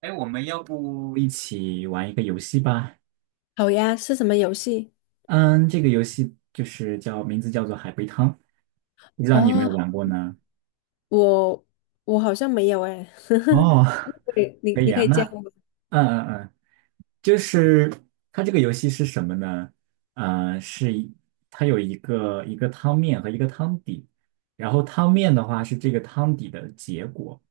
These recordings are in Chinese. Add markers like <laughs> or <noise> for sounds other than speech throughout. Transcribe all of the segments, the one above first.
哎，我们要不一起玩一个游戏吧？好呀，是什么游戏？嗯，这个游戏就是叫名字叫做海龟汤，不知道你有没有哦，玩过呢？我我好像没有哎，<laughs> 哦，<laughs> 对，你可以你啊，可以那教我。嗯嗯嗯，就是它这个游戏是什么呢？呃，是一它有一个汤面和一个汤底，然后汤面的话是这个汤底的结果，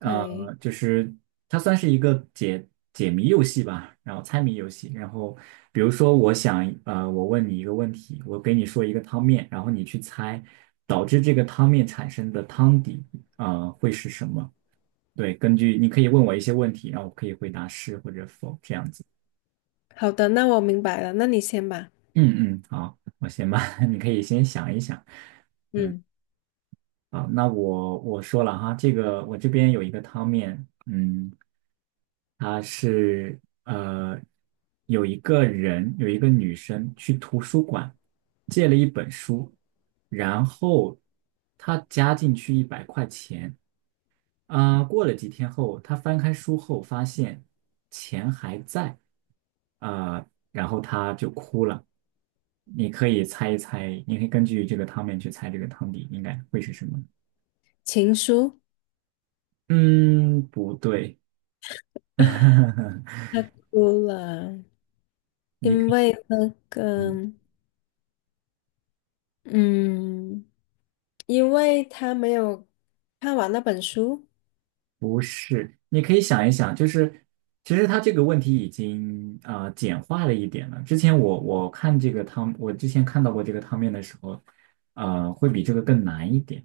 OK，就是它算是一个解谜游戏吧，然后猜谜游戏。然后比如说，我想，我问你一个问题，我给你说一个汤面，然后你去猜导致这个汤面产生的汤底，会是什么？对，根据你可以问我一些问题，然后我可以回答是或者否这样子。好的，那我明白了，那你先吧。嗯嗯，好，我先吧，<laughs> 你可以先想一想。嗯，啊，那我说了哈，这个我这边有一个汤面，它是呃有一个女生去图书馆借了一本书，然后她加进去一百块钱，过了几天后，她翻开书后发现钱还在，啊、然后她就哭了。你可以猜一猜，你可以根据这个汤面去猜这个汤底应该会是什么。情书，嗯，不对，<laughs> 他哭了，你可因以，为那个，嗯，嗯，因为他没有看完那本书。不是，你可以想一想，就是其实他这个问题已经简化了一点了。之前我看这个汤，我之前看到过这个汤面的时候，会比这个更难一点。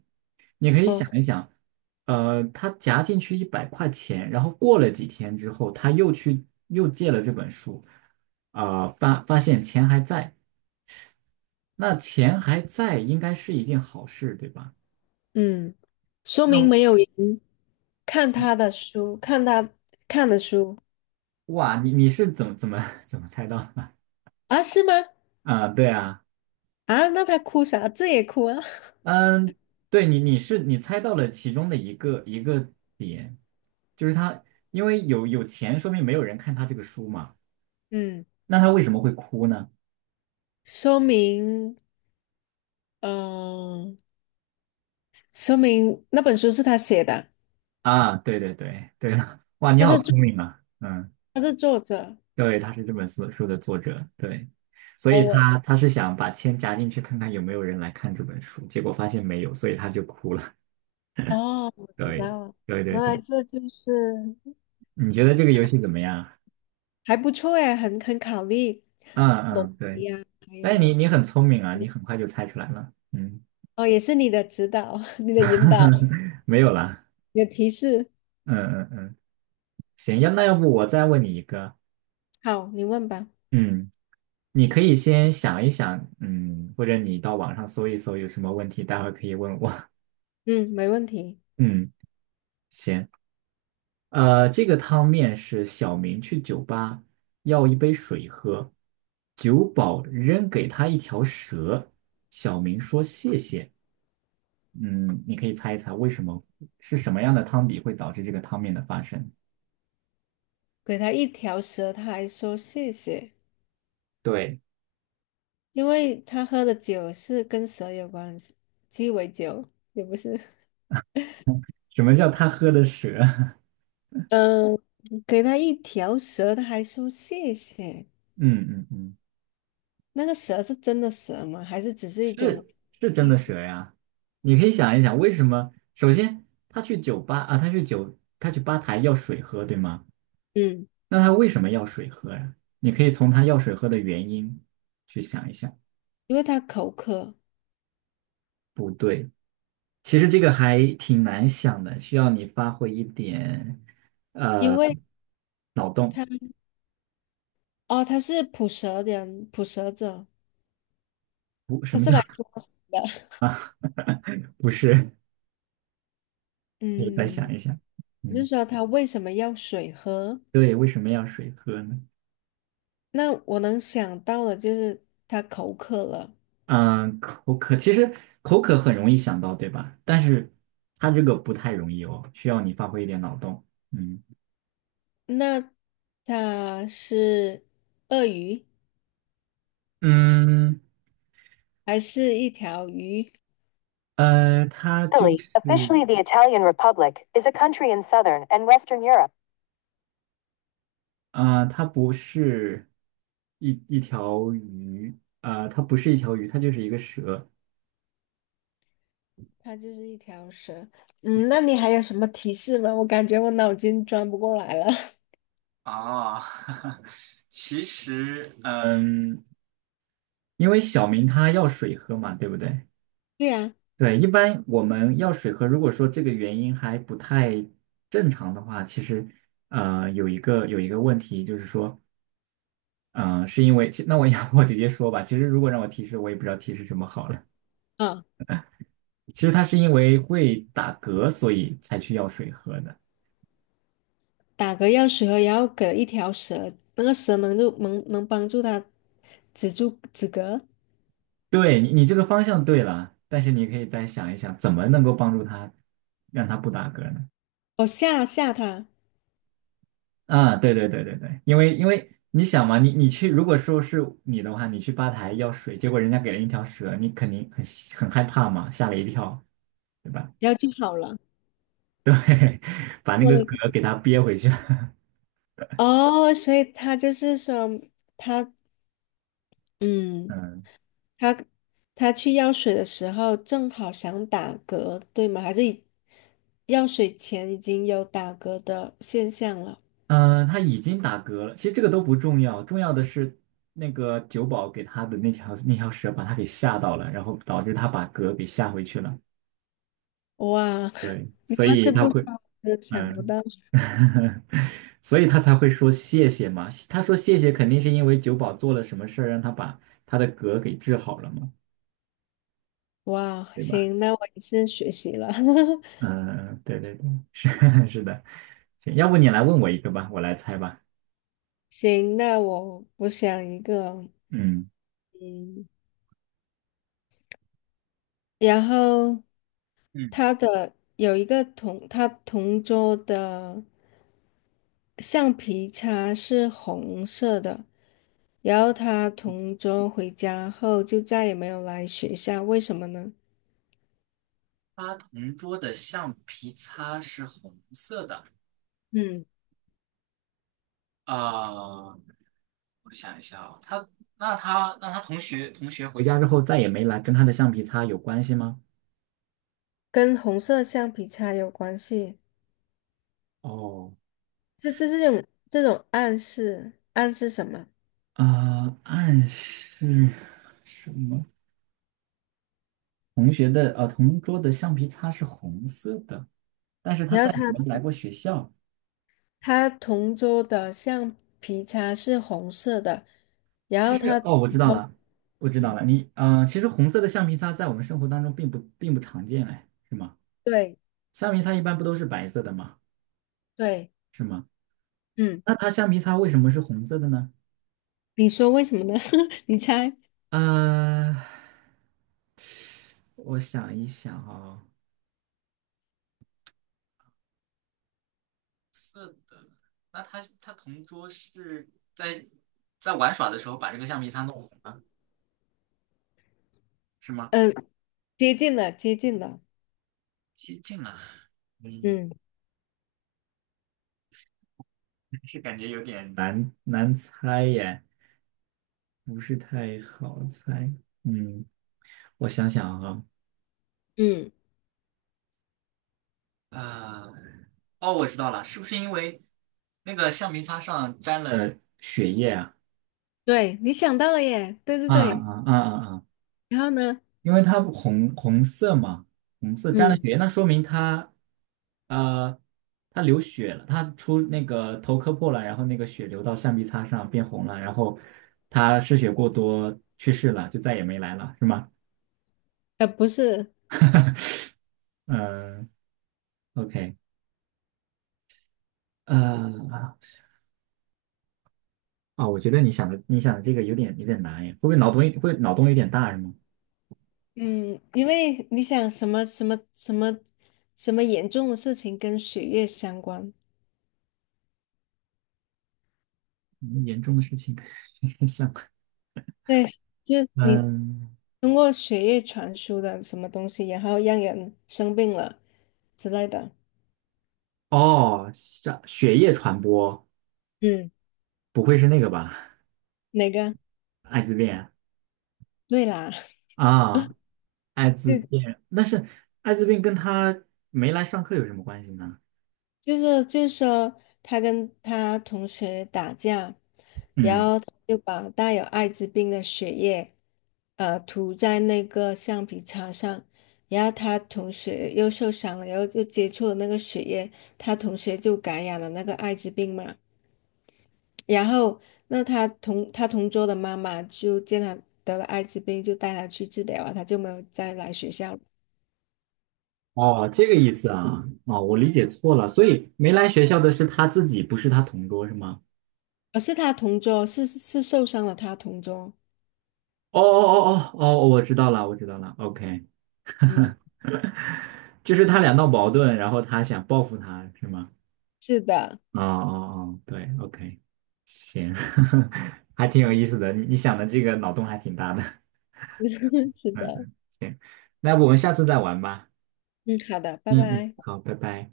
你可以哦，想一想，他夹进去一百块钱，然后过了几天之后，他又去又借了这本书，发现钱还在，那钱还在应该是一件好事，对吧？嗯，说明那没有人看他的书，看的书哇，你是怎么 <laughs> 怎么猜到的？啊？是吗？啊，对啊，啊，那他哭啥？这也哭啊？嗯，对你是你猜到了其中的一个点，就是他因为有钱，说明没有人看他这个书嘛，<laughs> 嗯。那他为什么会哭呢？说明，嗯、说明那本书是他写的，啊，对对对对的，哇，你他是好作聪明啊，嗯，他是作者。对，他是这本书的作者，对，所哦，以我他是想把钱夹进去看看有没有人来看这本书，结果发现没有，所以他就哭了，哦，我知对道了，对对原对，来这就是你觉得这个游戏怎么样啊？还不错哎，很考虑嗯逻嗯，对。辑啊，还哎，你有你很聪明啊，你很快就猜出来了。嗯，哦，也是你的指导、<laughs> 你的引导、<laughs> 没有啦。你的提示。嗯嗯嗯，行，那要不我再问你一个。好，你问吧。嗯，你可以先想一想，或者你到网上搜一搜有什么问题，待会儿可以问我。嗯，没问题。<laughs> 嗯，行。这个汤面是小明去酒吧要一杯水喝，酒保扔给他一条蛇，小明说谢谢。嗯，你可以猜一猜为什么是什么样的汤底会导致这个汤面的发生？给他一条蛇，他还说谢谢，对，因为他喝的酒是跟蛇有关系，鸡尾酒也不是。什么叫他喝的蛇？嗯，给他一条蛇，他还说谢谢。<laughs> 嗯嗯嗯，那个蛇是真的蛇吗？还是只是一种是是真喻？的蛇呀。你可以想一想，为什么？首先，他去吧台要水喝，对吗？嗯，那他为什么要水喝呀？你可以从他要水喝的原因去想一想。因为他口渴，不对，其实这个还挺难想的，需要你发挥一点，因呃，为他哦，他是捕蛇人，捕蛇者，不，什他么是叫 来抓蛇的。<laughs> <laughs> 不是？可以再嗯，想一想。就是嗯，说他为什么要水喝？对，为什么要水喝呢？那我能想到的就是他口渴了。嗯，口渴其实口渴很容易想到，对吧？但是它这个不太容易哦，需要你发挥一点脑洞。嗯那他是鳄鱼，嗯，还是一条鱼？它就 Italy, 是 officially the Italian Republic, is a country in southern and western Europe. 它不是一条鱼它不是一条鱼，它就是一个蛇。它就是一条蛇。嗯，那你还有什么提示吗？我感觉我脑筋转不过来了。<laughs> 哦，<laughs> 其实，因为小明他要水喝嘛，对不对？对呀，对，一般我们要水喝，如果说这个原因还不太正常的话，其实有一个问题就是说，嗯、是因为其那我要 <laughs> 我直接说吧，其实如果让我提示，我也不知道提示什么好了。啊，其实他是因为会打嗝，所以才去要水喝的。打嗝药水后，然后给一条蛇，那个蛇能就能帮助它止嗝，对你这个方向对了，但是你可以再想一想，怎么能够帮助他让他不打嗝呢？我吓吓它，啊，对对对对对，因为你想嘛，你去，如果说是你的话，你去吧台要水，结果人家给了一条蛇，你肯定很害怕嘛，吓了一跳，对吧？然后就好了。把那我个的天嗝给他憋回去了。<laughs> 哦，所以他就是说，他嗯，嗯他他去药水的时候正好想打嗝，对吗？还是已药水前已经有打嗝的现象了。嗯，他已经打嗝了，其实这个都不重要，重要的是那个酒保给他的那条蛇把他给吓到了，然后导致他把嗝给吓回去了。哇，<laughs> 对，你所要以是他不说，会，我真的想不嗯，到。<laughs> 所以他才会说谢谢嘛。他说谢谢，肯定是因为九保做了什么事儿，让他把他的嗝给治好了嘛，哇，对吧？行，那我也是学习了。<laughs> 嗯，对对对，是 <laughs> 是的。行，要不你来问我一个吧，我来猜吧。行，那我想一个，嗯，嗯，然后嗯，他的有一个同他同桌的橡皮擦是红色的，然后他同桌回家后就再也没有来学校，为什么呢？他同桌的橡皮擦是红色的。嗯，呃，我想一下啊，他同学回家之后再也没来，跟他的橡皮擦有关系吗？跟红色橡皮擦有关系。哦，这种暗示，暗示什么？暗示什么？同桌的橡皮擦是红色的，但是他然在后没来过学校。他同桌的橡皮擦是红色的，然其后实他同哦，我知道桌，了，我知道嗯，了。你，其实红色的橡皮擦在我们生活当中并不常见，哎，是吗？对橡皮擦一般不都是白色的吗？对，是吗？嗯，那它橡皮擦为什么是红色的呢？你说为什么呢？<laughs> 你猜？呃，我想一想啊、是的，那他同桌是在在玩耍的时候把这个橡皮擦弄。是吗？呃，接近了，接近了，接近了，嗯，嗯是感觉有点难猜耶，不是太好猜。嗯，我想想啊，嗯，啊、哦，我知道了，是不是因为那个橡皮擦上沾了？血液？对，你想到了耶，对对啊对，啊啊啊啊！然后呢？因为它红色嘛，红色沾了嗯，血，那说明它，呃，它流血了，它出那个头磕破了，然后那个血流到橡皮擦上变红了，然后它失血过多去世了，就再也没来了，是吗？呃，不是，嗯，OK，呃，啊，我觉得你想的这个有点难耶，会不会脑洞会脑洞有点大是吗？嗯，因为你想什么严重的事情跟血液相关，嗯严重的事情，<laughs> 像对。就你嗯，通过血液传输的什么东西，然后让人生病了之类的。哦，像血液传播，嗯不会是那个吧？哪个？艾滋病。对啦，啊，<laughs> 艾滋就病，但是艾滋病跟他没来上课有什么关系呢？就是说，他跟他同学打架，然嗯，后他就把带有艾滋病的血液，呃，涂在那个橡皮擦上，然后他同学又受伤了，然后又接触了那个血液，他同学就感染了那个艾滋病嘛。然后，那他同桌的妈妈就见他得了艾滋病，就带他去治疗啊，他就没有再来学校了。哦，这个意思啊，哦，我理解错了，所以没来学校的是他自己，不是他同桌，是吗？而是他同桌，是受伤了，他同桌。哦哦哦哦哦，我知道了，我知道了，OK，嗯，<laughs> 就是他俩闹矛盾，然后他想报复他，是吗？是的，哦哦哦，对，OK，行，<laughs> 还挺有意思的，你想的这个脑洞还挺大的，<laughs> 是的，是 <laughs> 嗯的。嗯，行，那我们下次再玩吧，嗯，好的，拜嗯嗯，拜。好，拜拜。